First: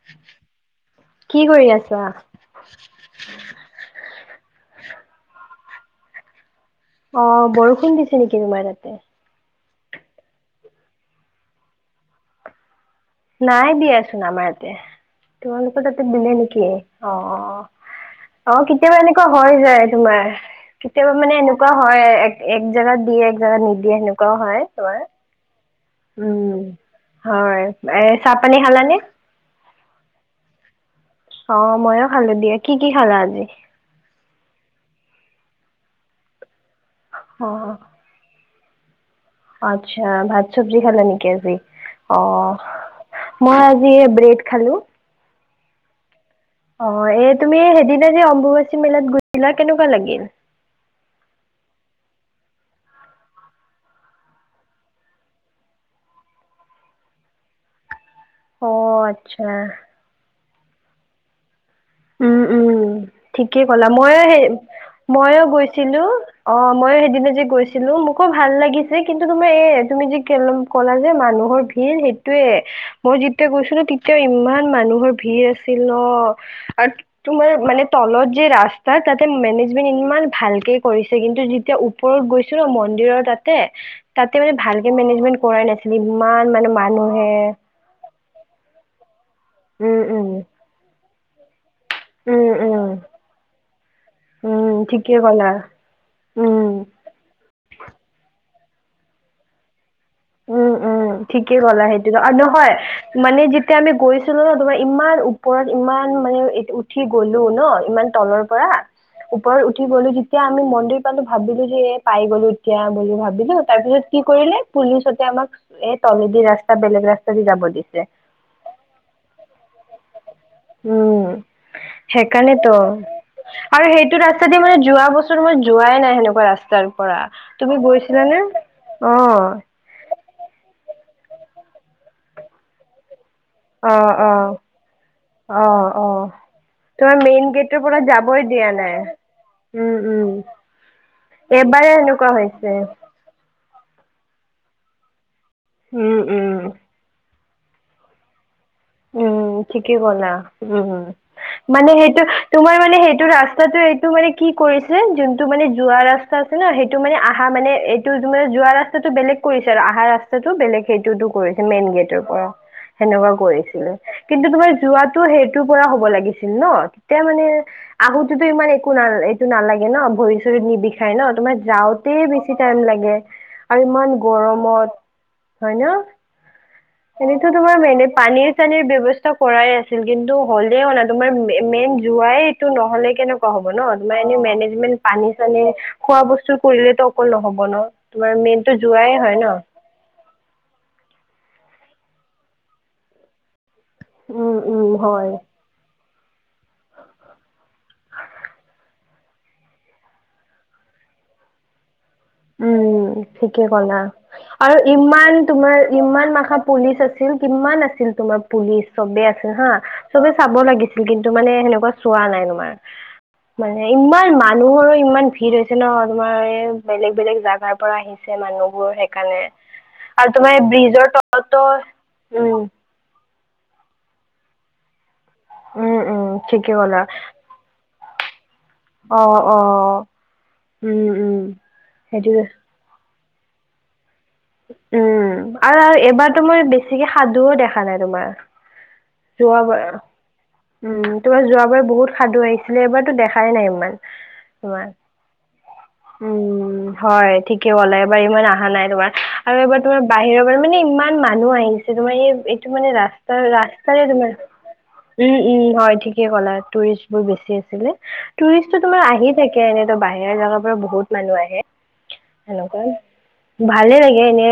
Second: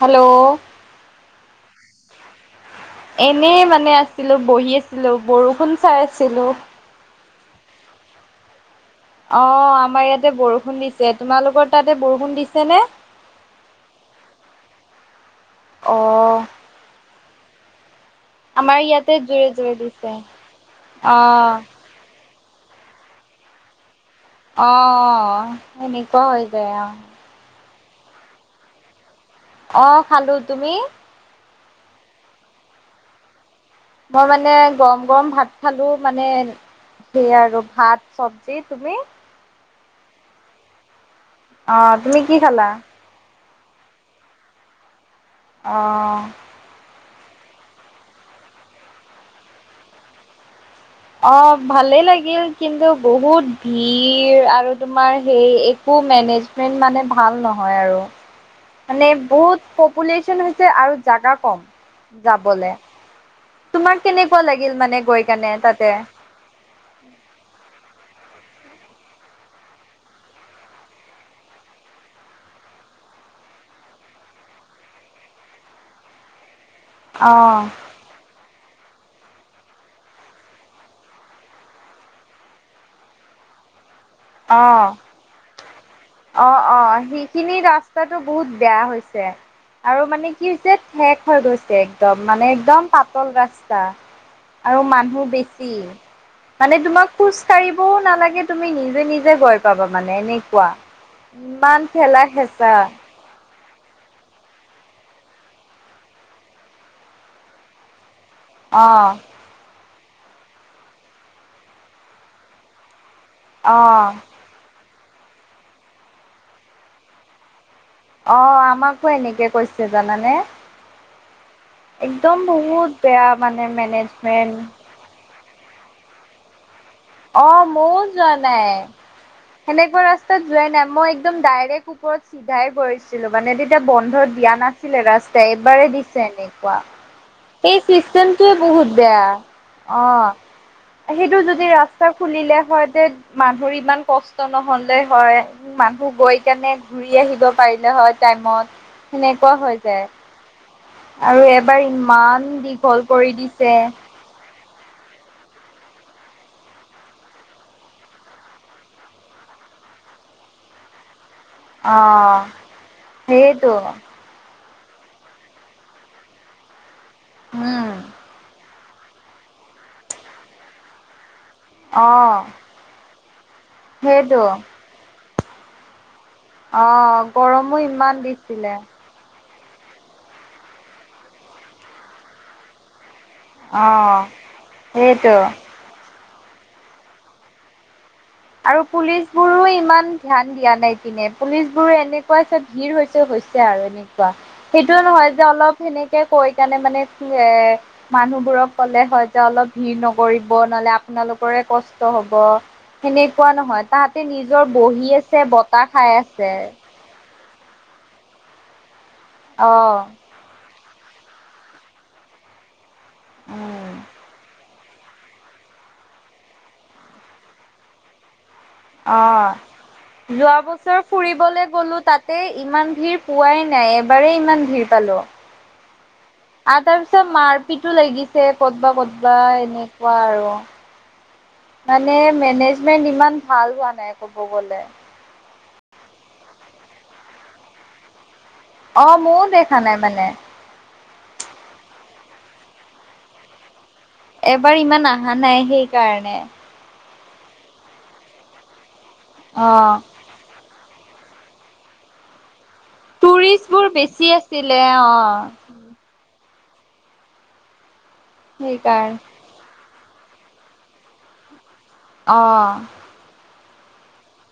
Hello. অ। এনেই মানে আছিলো বহি আছিলো বৰষুণ চাই আছিলো। অ বৰষুণ দিছে নেকি তোমাৰ তাতে। অ আমাৰ ইয়াতে বৰষুণ দিছে তোমালোকৰ তাতে বৰষুণ দিছে নে। নাই দিয়াচোন আমাৰ ইয়াতে তোমালোকৰ অ তাতে দিলে নেকি অ। অ আমাৰ কেতিয়াবা ইয়াতে এনেকুৱা জোৰে হয় জোৰে যায় দিছে তোমাৰ কেতিয়াবা অ মানে এনেকুৱা হয়। এক জেগাত দিয়ে এক জেগা নিদিয়ে সেনেকোৱা। অহ সেনেকোৱা হৈ উম, যায় অহ। হয়। এ চাহ পানী খালানে। অ খালো তুমি। অ ময়ো খালো দিয়া কি কি খালা আজি। মই মানে গৰম গৰম ভাত খালো মানে সে আৰু অ' ভাত চব। যি তুমি। আচ্ছা ভাত চব্জি খালে নেকি আজি। অ তুমি কি খালা? মই আজি ব্ৰেড খালো। অহ। অ এ তুমি সেইদিনা যে অম্বুবাচী মেলাত গৈচিলা কেনেকুৱা লাগিল। অ ভালেই লাগিল কিন্তু বহুত ভিৰ আৰু তোমাৰ সেই একো মেনেজমেণ্ট মানে ভাল নহয় আৰু। অ মানে বহুত আচ্ছা পপুলেশ্যন হৈছে আৰু জাগা কম উম যাবলে। উম ঠিকেই কলা তোমাৰ মইয়ো কেনেকুৱা সেই লাগিল মানে গৈ মইয়ো কেনে তাতে? গৈছিলো অ মইয়ো সেইদিনা যে গৈছিলো মোক। কো ভাল লাগিছে কিন্তু তোমাৰ এ তুমি যি কেল‌ কলা যে মানুহৰ ভিৰ সেইটোয়ে মই যেতিয়া গৈছিলো তেতিয়া ইমান মানুহৰ ভিৰ আছিল ন। আৰু তোমাৰ অ', মানে তলত যে ৰাস্তা তাত তাতে মেনেজমেন্ট ইমান ভালকে কৰিছে কিন্তু যেতিয়া ওপৰত গৈছো ন মন্দিৰৰ তাতে তাতে মানে অ', ভালকে মেনেজমেণ্ট কৰাই নাছিল। অ অ সেইখিনি ৰাস্তাটো বহুত বেয়া হৈছে। উম আৰু উম মানে কি হৈছে ঠেক হৈ গৈছে একদম মানে উম উম একদম পাতল ৰাস্তা। উম আৰু ঠিকে মানুহ ক'লা বেছি মানে উম তোমাক খোজ কাঢ়িবও নালাগে। তুমি নিজে নিজে গৈ পাবা মানে এনেকুৱা। উ ঠিকে ইমান ক'লা সেইটোত ঠেলা আৰু হেঁচা নহয় মানে যিটো তে আমি গৈছিলো ন তোমাৰ ইমান ওপৰত ইমান মানে উঠি গলো ন ইমান তলৰ পৰা অ', ওপৰত উঠি উ গলো যেতিয়া আমি মন্দিৰ পালো ভাবিলো যে পাই গ'লো এতিয়া বুলি ভাবিল বিলো তাৰ পিছত অ'। কি কৰিলে পুলিচতে আমাক এই তলেদি ৰাস্তা বেলেগ ৰাস্তা দি যাব দিছে। অ আমাকো এনেকে কৈছে জানানে? উম একদম সেইকাৰণেতো বহুত বেয়া মানে আৰু সেইটো ৰাস্তা মেনেজমেন্ট দি মানে যোৱা বছৰ মই যোৱাই নাই সেনেকুৱা ৰাস্তা আৰু- অ মইও যোৱা নাই অ সেনেকুৱা ৰাস্তা তাত যোৱা নাই মই একদম ডাইৰেক্ট ওপৰত চিধাই গৈছো। ছিলো মানে তেতিয়া অ অ বন্ধ দিয়া নাছিলে ৰাস্তাই অ এইবাৰেই দিছে অ এনেকুৱা তোমাৰ মেইন সেই গেটৰ পৰা যাবই চিষ্টেমটোৱে দিয়া বহুত বেয়া নাই উম অ'। উম। সেইটো যদি ৰাস্তা খুলিলে হয় তে মানুহৰ ইমান কষ্ট নহলে হয়। উ মানুহ উম গৈ উম। কেনে ঘূৰি আহিব পাৰিলে হয় টাইমত উম সেনেকুৱা হৈ ঠিকেই যায় কলা উম উম আৰু এবাৰ মানে সেইটো ইমান তোমাৰ মানে দীঘল সেইটো কৰি দিছে। ৰাস্তাতে সেইটো মানে কি কৰিছিল যোনটো মানে যোৱা ৰাস্তা আছে ন সেইটো মানে অহা মানে এইটো তোমাৰ যোৱা ৰাস্তাটো বেলেগ কৰি ছে আহা ৰাস্তাটো বেলেগ সেইটোটো কৰিছে মেইন গেটৰ অ' পৰা সেনেকুৱা সেইটো কৰিছিলো কিন্তু তোমাৰ যোৱাতো সেইটোৰ পৰা হ'ব লাগিছিল ন তেতিয়া মানে উম। আহোতেতো ইমান একো নাল এইটো নালাগে ন ভৰি চৰিত নিবিষাই ন তোমাৰ যাওঁতে অ' বেছি টাইম লাগে আৰু ইমান সেইটো গৰমত হয় ন অ' এনেতো গৰমো তোমাৰ মেনে ইমান পানীৰ দিছিলে চানীৰ ব্যৱস্থা কৰাই আছিল কিন্তু হ'লে অনা তোমাৰ মেইন যোৱাইটো নহ'লে কেনেকুৱা হব ন তোমাৰ অ' এনে মেনেজমেন্ট পানী সেইটো। চানী খোৱা বস্তু কৰিলে তো অকল নহব ন তোমাৰ মেইনটো আৰু যোৱাই পুলিচ হয় ন বোৰো ইমান ধ্যান দিয়া নাই পিনে পুলিচ বোৰৰে এনেকুৱা চব ভিৰ হৈছে হৈছে আৰু এনেকুৱা উম উম সেইটোও হয় নহয় যে অলপ সেনে কৈ কাৰণে মানে কি এ মানুহবোৰক ক'লে হয় যে অলপ ভিৰ নকৰিব নহলে আপু আপোনালোকৰে কষ্ট হ'ব। উম সেনেকুৱা ঠিকে নহয় কলা তাহাঁতে নিজৰ আৰু বহি ইমান আছে তোমাৰ বতাহ খাই ইমান আছে মাখা পুলিচ আছিল। কিমান আছিল তোমাৰ পুলিচ চবে আছিল হা অ চবে চাব লাগিছিল কিন্তু মানে সেনেকুৱা চোৱা নাই তোমাৰ মানে উম ইমান মানুহৰ ইমান ভিৰ হৈছে ন তোমাৰ এই বেলেগ বেলেগ জাগাৰ পৰা আহিছে মানুহ অ যোৱা বছৰ ব্ৰিজৰ তলতো ফুৰিবলে গলো তাতে উম ইমান ভিৰ পোৱাই নাই এবাৰেই ইমান ভিৰ পালোঁ উম উম ঠিকে আৰু তাৰ ক'লা পিছত মাৰপিটো লাগিছে কতবা অ ক'তবা অ এনেকুৱা আৰু উম উম মানে সেইটোৱে মেনেজমেন্ট ইমান ভাল হোৱা নাই ক'ব গ'লে। উম আৰু এবাৰ তো মই বেছিকে সাধুও দেখা নাই তোমাৰ। অ' ময়ো যোৱ দেখা বাৰ নাই মানে উম তোমাৰ যোৱাবাৰ বহুত সাধু আহিছিলে এইবাৰতো দেখাই নাই ইমান এবাৰ তোমাৰ ইমান অহা নাই সেইকাৰণে উম হয় ঠিকেই হলে এইবাৰ ইমান অহা নাই তোমাৰ আৰু এবাৰ অ' তোমাৰ বাহিৰৰ পৰা মানে ইমান। ইমান মানুহ আহিছে তোমাৰ এই ত মানে ৰাস্তা টুৰিষ্ট বোৰ ৰাস্তাৰে বেছি তোমাৰ আছিলে উম অ' উম হয় ঠিকে কলা টুৰিষ্ট বোৰ বেছি আছিলে টুৰিষ্টো তোমাৰ সেইকাৰণে। আহি থাকে এনে বাহিৰৰ জেগাৰ পৰা বহুত মানুহ আহে অ সেনেকুৱা ভালে লাগে এনে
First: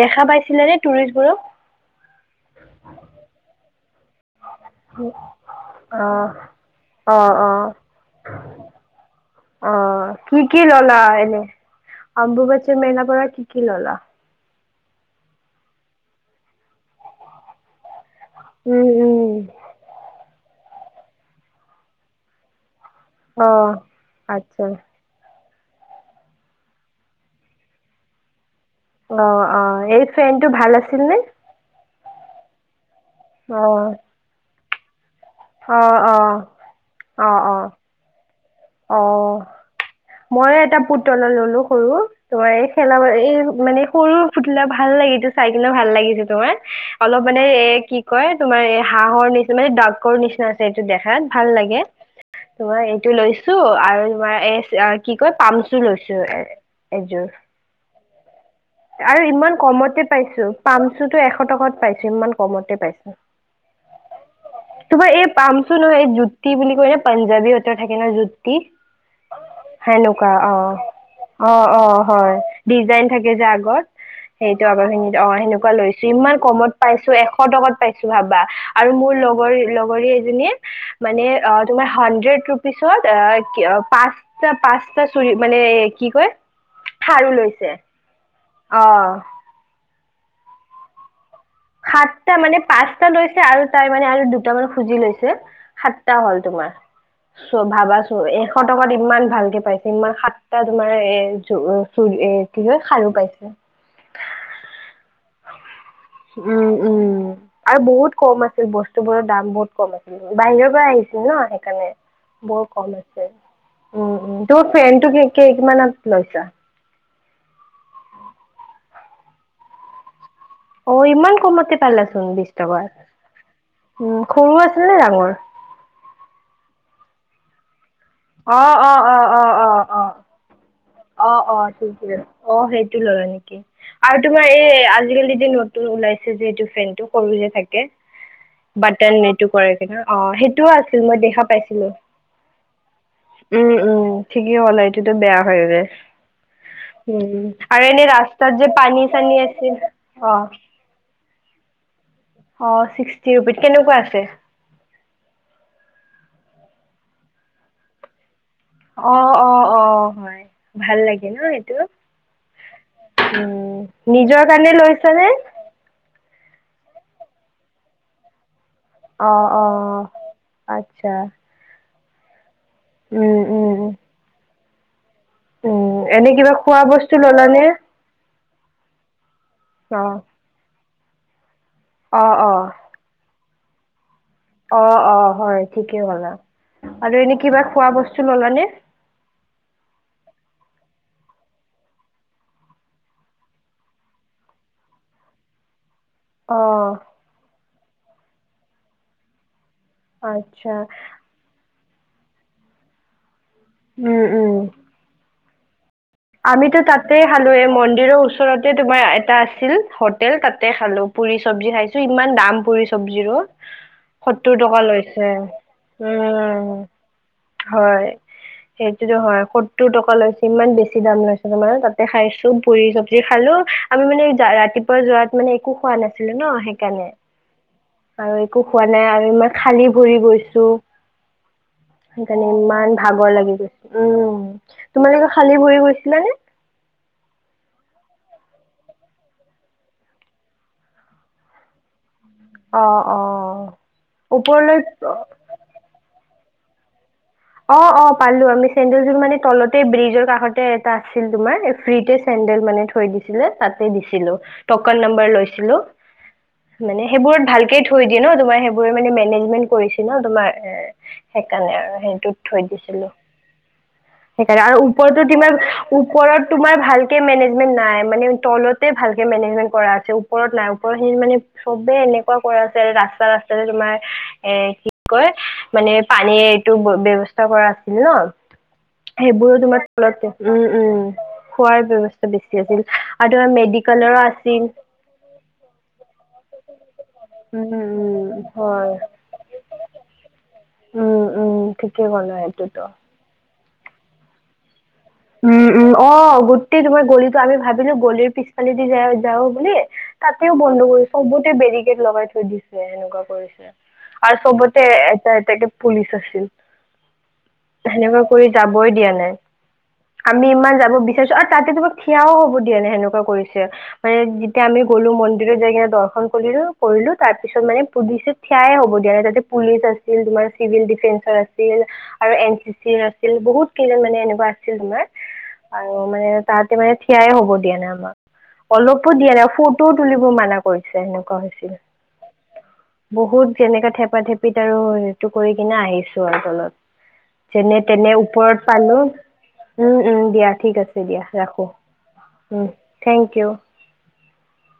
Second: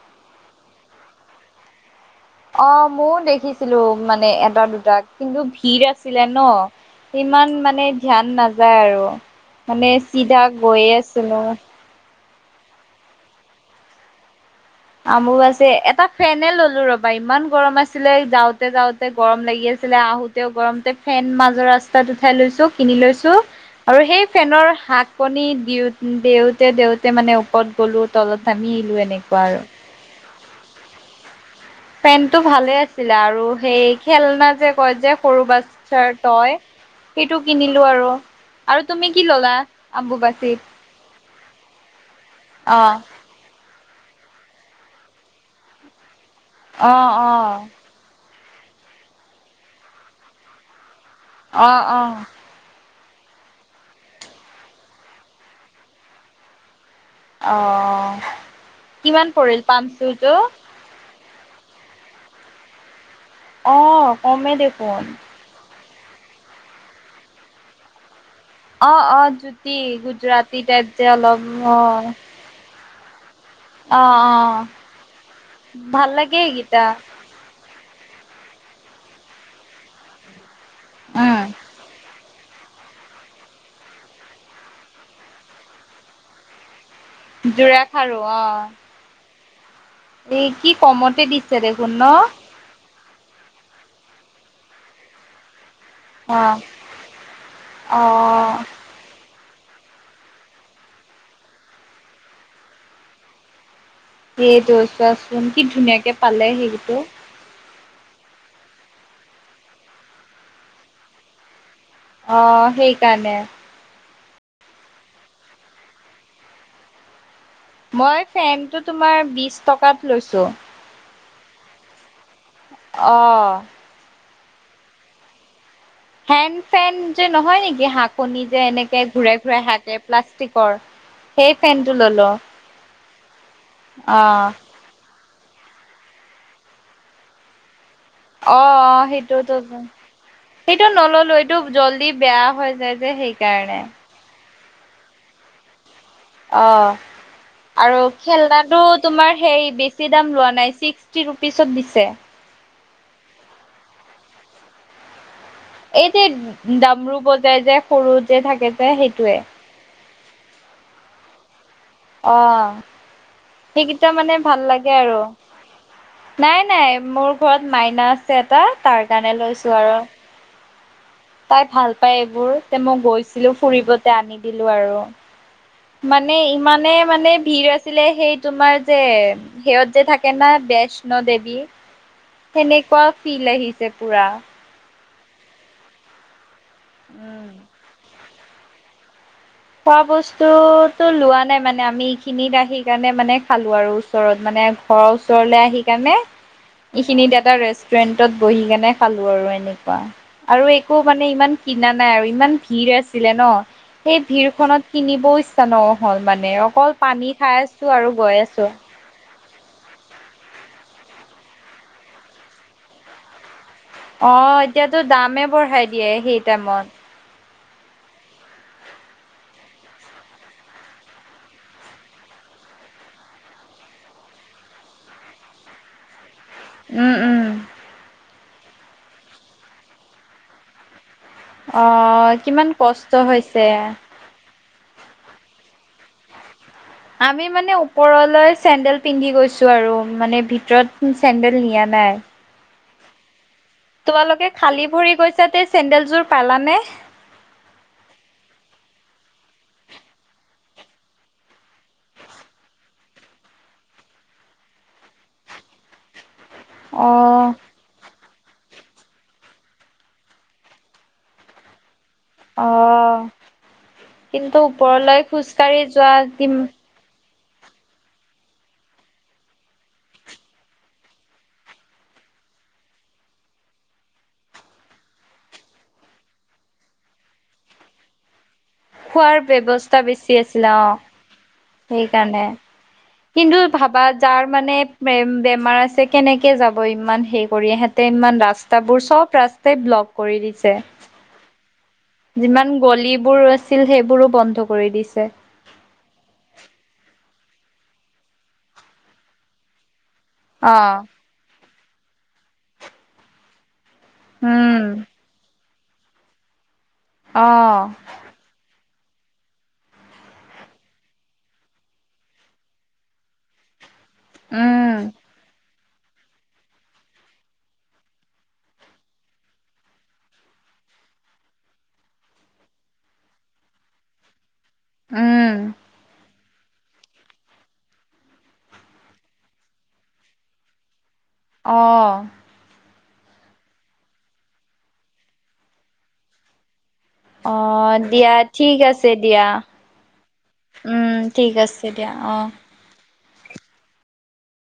দেখা পাইছিলে নে টুৰিষ্টবোৰক অ ময়ও দেখিছিলো মানে এটা দুটাক কিন্তু ভিৰ আছিলে ন অ অ অ ইমান মানে ধ্যান নাযায় আৰু অ মানে চিধা গৈয়ে আছিলো। অম্বুবাচীৰ মেলা পৰা কি কি ল'লা? অম্বুবাচীত এটা ফেনে ললো ৰবা ইমান গৰম আ ছিলে যাওঁতে উম যাওঁতে গৰম উম লাগি আছিলে, আহোতেও গৰমতে ফেন মাজৰ ৰাস্তাত উঠাই লৈছো, কিনি লৈছো অ আৰু সেই ফেনৰ আচ্ছা হাতখনিত দিও দেওতে দেওতে মানে ওপৰত গ'লো তলত নামি আহিলো এনেকোৱা আৰু। ফেনটো ভাল আছিল নে? ফেনটো ভালে আছিলে। আৰু অ সেই খেলনা যে কয় যে সৰু অ বাচ্ছাৰ অ টয় অ সেইটো অ কিনিলো আৰু। আৰু অ তুমি কি ললা আম্বুবাচীত? টয় এই অ খেলা এই মানে সৰু পুতলা ভাল লাগে টো চাই কিনে ভাল লাগে তোমাৰ অ অলপ অ মানে এ কি কয় তোমাৰ এই হাঁহৰ নিচিনা মানে ডাকৰ নিচিনা আছে এইটো দেখা ত ভাল অ লাগে অ তোমাৰ এইটো লৈ ছো আৰু তোমাৰ এই কি কয় পামচো লৈছো এ এযোৰ অ। আৰু কিমান ইমান পৰিল কমতে পামচুৰটো পাইছো পামচুটো এশ টকাত পাইছো, ইমান কমতে পাইছো। অ কমেই দেখোন। তোমাৰ এই পামচু নহয় এই জুতি বুলি কয় এ পাঞ্জাৱী হঁতৰ থাকে ন জু তি অ', অ', জ্যোতি সেনেকোৱা অ, গুজৰাটী টাইপ যে অলপ অ অ হয় ডিযাইন ত অ', সেইটো অ'। আগৰ খিনিত অ সেনেকোৱা লৈছো, ভাল ইমান লাগে কমত এইকেইটা পাইছো এশ টকাত পাইছো ভাবা। আৰু মোৰ লগৰ লগৰী এজনী মানে উম, অ তোমাৰ হাণ্ড্ৰেড ৰূপিছত আহ পাচটা পাচটা চুৰি মানে, কি কয় জোৰা খাৰু অ। অহ। এই কি কমতে দি সাতটা মানে পাচটা লৈছে আৰু তাই মানে আৰু দুটা বাৰু খুজি লৈছে। সাতটা হ'ল অ', তোমাৰ চ ভাবাচোন, এশ অ'। টকাত ইমান ভালকে পাইছে ইমান সাতটা তোমাৰ এ চু এ কি হয় খাৰু পাইছে। সেইটো চোৱাচোন কি ধুনীয়াকে পালে উম সেইটো উম আৰু বহুত কম আছিল বস্তু বোৰৰ দাম বহুত কম আছিল, বাহিৰৰ পৰা আহিছিল ন সেইকাৰণে। বৰ অ', কম আছে। সেইকাৰণে। উম উম, তোৰ ফেনটো কেই কিমানত লৈছা? মই ফেনটো তোমাৰ বিশ টকাত লৈছো। অ ইমান কমতে পালাচোন বিশ টকাত অ। উম সৰু আছিল নে ডাঙৰ? হেণ্ড ফেন যে নহয় নেকি হাত খনি অ যে অ এনেকে ঘূৰাই-ঘুৰাই হাতে, প্লাষ্টিকৰ। অ'-অ' সেই ফেনটো ললো [unintelligible] অ', সেইটো ললা নেকি? আৰু অ'। তোমাৰ এই আজিকালি নতুন ওলাইছে যিহটো ফেনটো সৰু যে থাকে? অ'- অ', বাটন এইটো কৰে কিনে অঁ সেইটোও সেইটোতো-সেইটো আছিল মই নললো, দেখা সেইটো পাইছিলোঁ জলদি বেয়া হৈ যায় যে সেইকাৰণে। ঠিক কলা সেইটোতো বেয়া হৈ যায়। অ', উম আৰু এনেই ৰাস্তাত যে খেলনাটো পানী চানী তোমাৰ সেই আছিল বেছি দাম অঁ লোৱা নাই, চিক্স টি ৰূপিচত দিছে। অ', ছিক্সটি ৰূপিচ, কেনেকুৱা আছে? এই যে দামৰো বজাই যোয় সৰুত অ'-অ'-অ', হয়, ভাল লাগে ন এইটো? অ', উম সেইকেইটা মানে নিজৰ ভাল কাৰণে লাগে আৰু। লৈছানে নাই-নাই, মোৰ ঘৰত মাইনা আছে এটা তাৰ কাৰণে অঁ লৈছো আৰু। অঁ আচ্ছা তাই ভাল পায় এইবোৰ, তে মই উম গৈছিলো উম ফুৰিবতে আনি দিলো আৰু। উম, এনে মানে কিবা খোৱা ইমানে বস্তু মানে ললানে? ভিৰ আছিলে সেই। তোমাৰ যে সেহত যে অ'। থাকে না বৈষ্ণ দেৱী। অ', অ', সেনেকুৱা ফিল আহিছে পুৰা অ অ হয় ঠিকেই হ'লা আৰু এনে উম। কিবা খোৱা বস্তু ললানে খোৱা বস্তুতো লোৱা নাই মানে আমি এইখিনিত সি কাৰণে মানে খালো আৰু ওচৰত মানে। মানে ঘৰৰ ওচৰলৈ আহি সেই কাৰণেই অ', এইখিনিত দটা ৰেষ্টুৰেন্টত বহি কেনে খালো আৰু এনেক আৰু আচ্ছা একো মানে ইমান কিনা নাই আৰু ইমান ভিৰ আছিলে ন উম। উম। ভিৰখনত কিনিব ইচ্ছা ন। আমিতো তাতে খালো এই আৰু মন্দিৰৰ গৈ আছো। ওচৰতে তোমাৰ এটা আ আছিল হোটেল তাতে খালো পুৰি চব্জি খাইছো ইমান দাম পুৰি চব্জিৰো। অ সত্তৰ টকা এতিয়াতো লৈছে দামে বঢ়াই দিয়ে সেই উম টাইমত হয় সেইটোতো হয় সত্তৰ টকা লৈছে ইমান বেছি বেছি দাম লৈছে তোমাৰ তাতে খাইছো পুৰি চব্জি খালো আমি মানে ৰাতিপুৱা যৰাত মানে একো খোৱা নাছিল? ন সেইকাৰণে উম উম আৰু একো হোৱা নাই আৰু ইমান খালী ভৰি গৈছো। অ সেইকাৰণে কিমান ইমান কষ্ট ভাগৰ লাগি হৈছে গৈছে উম তোমালোকে খালি। ফোৰিব গৈছিলা নে। আমি মানে ওপৰলৈ চেন্দেল পিন্ধি গৈছো আৰু মানে ভিতৰত চেন্দেল নিয়াত। নাই। অঁ অঁ তোমালোকে খালী ভৰি গৈছা তে চেন্দেলযোৰ পালানে। অঁ অঁ পালো আমি চেডেল যোৰ মানে তলতে ব্ৰিজৰ কাষতে এটা আছিল তোমাৰ ফ্ৰীতে চে চেন্দেল মানে থৈ দিছিলে তাতে দিছিলো তকেট নাম্বাৰ লৈছিলো? মানে অ সেইবোৰত ভালকে থৈ দি। তোমাৰ সেইবোৰে মানে মেনেজমেন্ কৰি ন তোমাৰ এ সেইকাৰণে আৰু। থৈ অ দিছিলো কিন্তু সেইকাৰণে আৰু ওপৰলৈ ওপৰতো তোমাৰ খোজকাঢ়ি যোৱা ওপৰত দিম তোমাৰ ভাল মেনেজমেণ্ট নাই মানে তলতে ভালকে মেনেজমেট কৰা আছে ওপৰত নাই ওপৰতিনি মানে চবেই। তেনেুৱা কৰা আছে ৰাস্তা ৰাস্তা তোমাৰ এ কি কয় মানে পানীৰ এইটো ব্যৱস্থা। চষ্টা কৰা আছিল ন। খোৱাৰ সেইবোৰো তোমাৰ ব্যৱস্থা তলতে বেছি উম আছিল অঁ উম খোৱাৰ সেই ব্যৱস্থা কাৰণে বেছি আছিল আৰু তোমাৰ কিন্তু ভাবা মেডিকেলৰো যাৰ আছিল মানে বেমাৰ আছে কেনেকে কিয় যাব ইমান। সেই উম কৰি সেঁতে উম ইমান হয় ৰাস্তাবোৰ চব ৰাস্তাই ব্লক কৰি দিছে। উম উম ঠিকে ক'লা যিমান সেইটোতো গলিবোৰ আছিল সেইবোৰো বন্ধ কৰি দিছিল? উম উম অঁ গোটেই তোমাৰ গলি। আমি ভাবিলো গলিৰ পিছফালেদি য যাওঁ বুলি তাতেও অ বন্ধ কৰি চবতে বেৰি লগাই থৈ দিছে সেনেকুৱা কৰিছে আৰু চবতে উম এ। পুলিচ আছিল অ সেনেকুৱা কৰি যাবই দিয়া নাই আমি ইমান যাব বিচাৰিছো আৰু তাতে তোমাক থিয়ও হব দিয়া নে সেনেকুৱা কৰিছে? হয় যেতিয়া আমি উম গলো মন্দিৰৰ যাই দৰ্শন কৰিলো কৰিলো তাৰপিছত মানে পুলিচ থিয়াই হ'ব দিয়া তাতে পুলিচ আছিল তোমাৰ চিভিল আৰু এন চি চি আছিল বহুত কেইজন মানে তোমাৰ উম আৰু মানে। তাতে মানে থিয়াই হ'ব দিয়া নাই আমাক অলপো দিয়া নাই ফটোও তুলিব মানা কৰিছে সেনেক অহ বহুত যেনেকা থেপা থেপিত আৰু সেইটো কৰি কিনে আহিছো আৰু তলত অ যেনে তেনে দিয়া ওপৰত ঠিক পালো। আছে দিয়া উম উম দিয়া ঠিক আছে উম দিয়া ঠিক ৰাখো আছে দিয়া অ উম থেংক ইউ।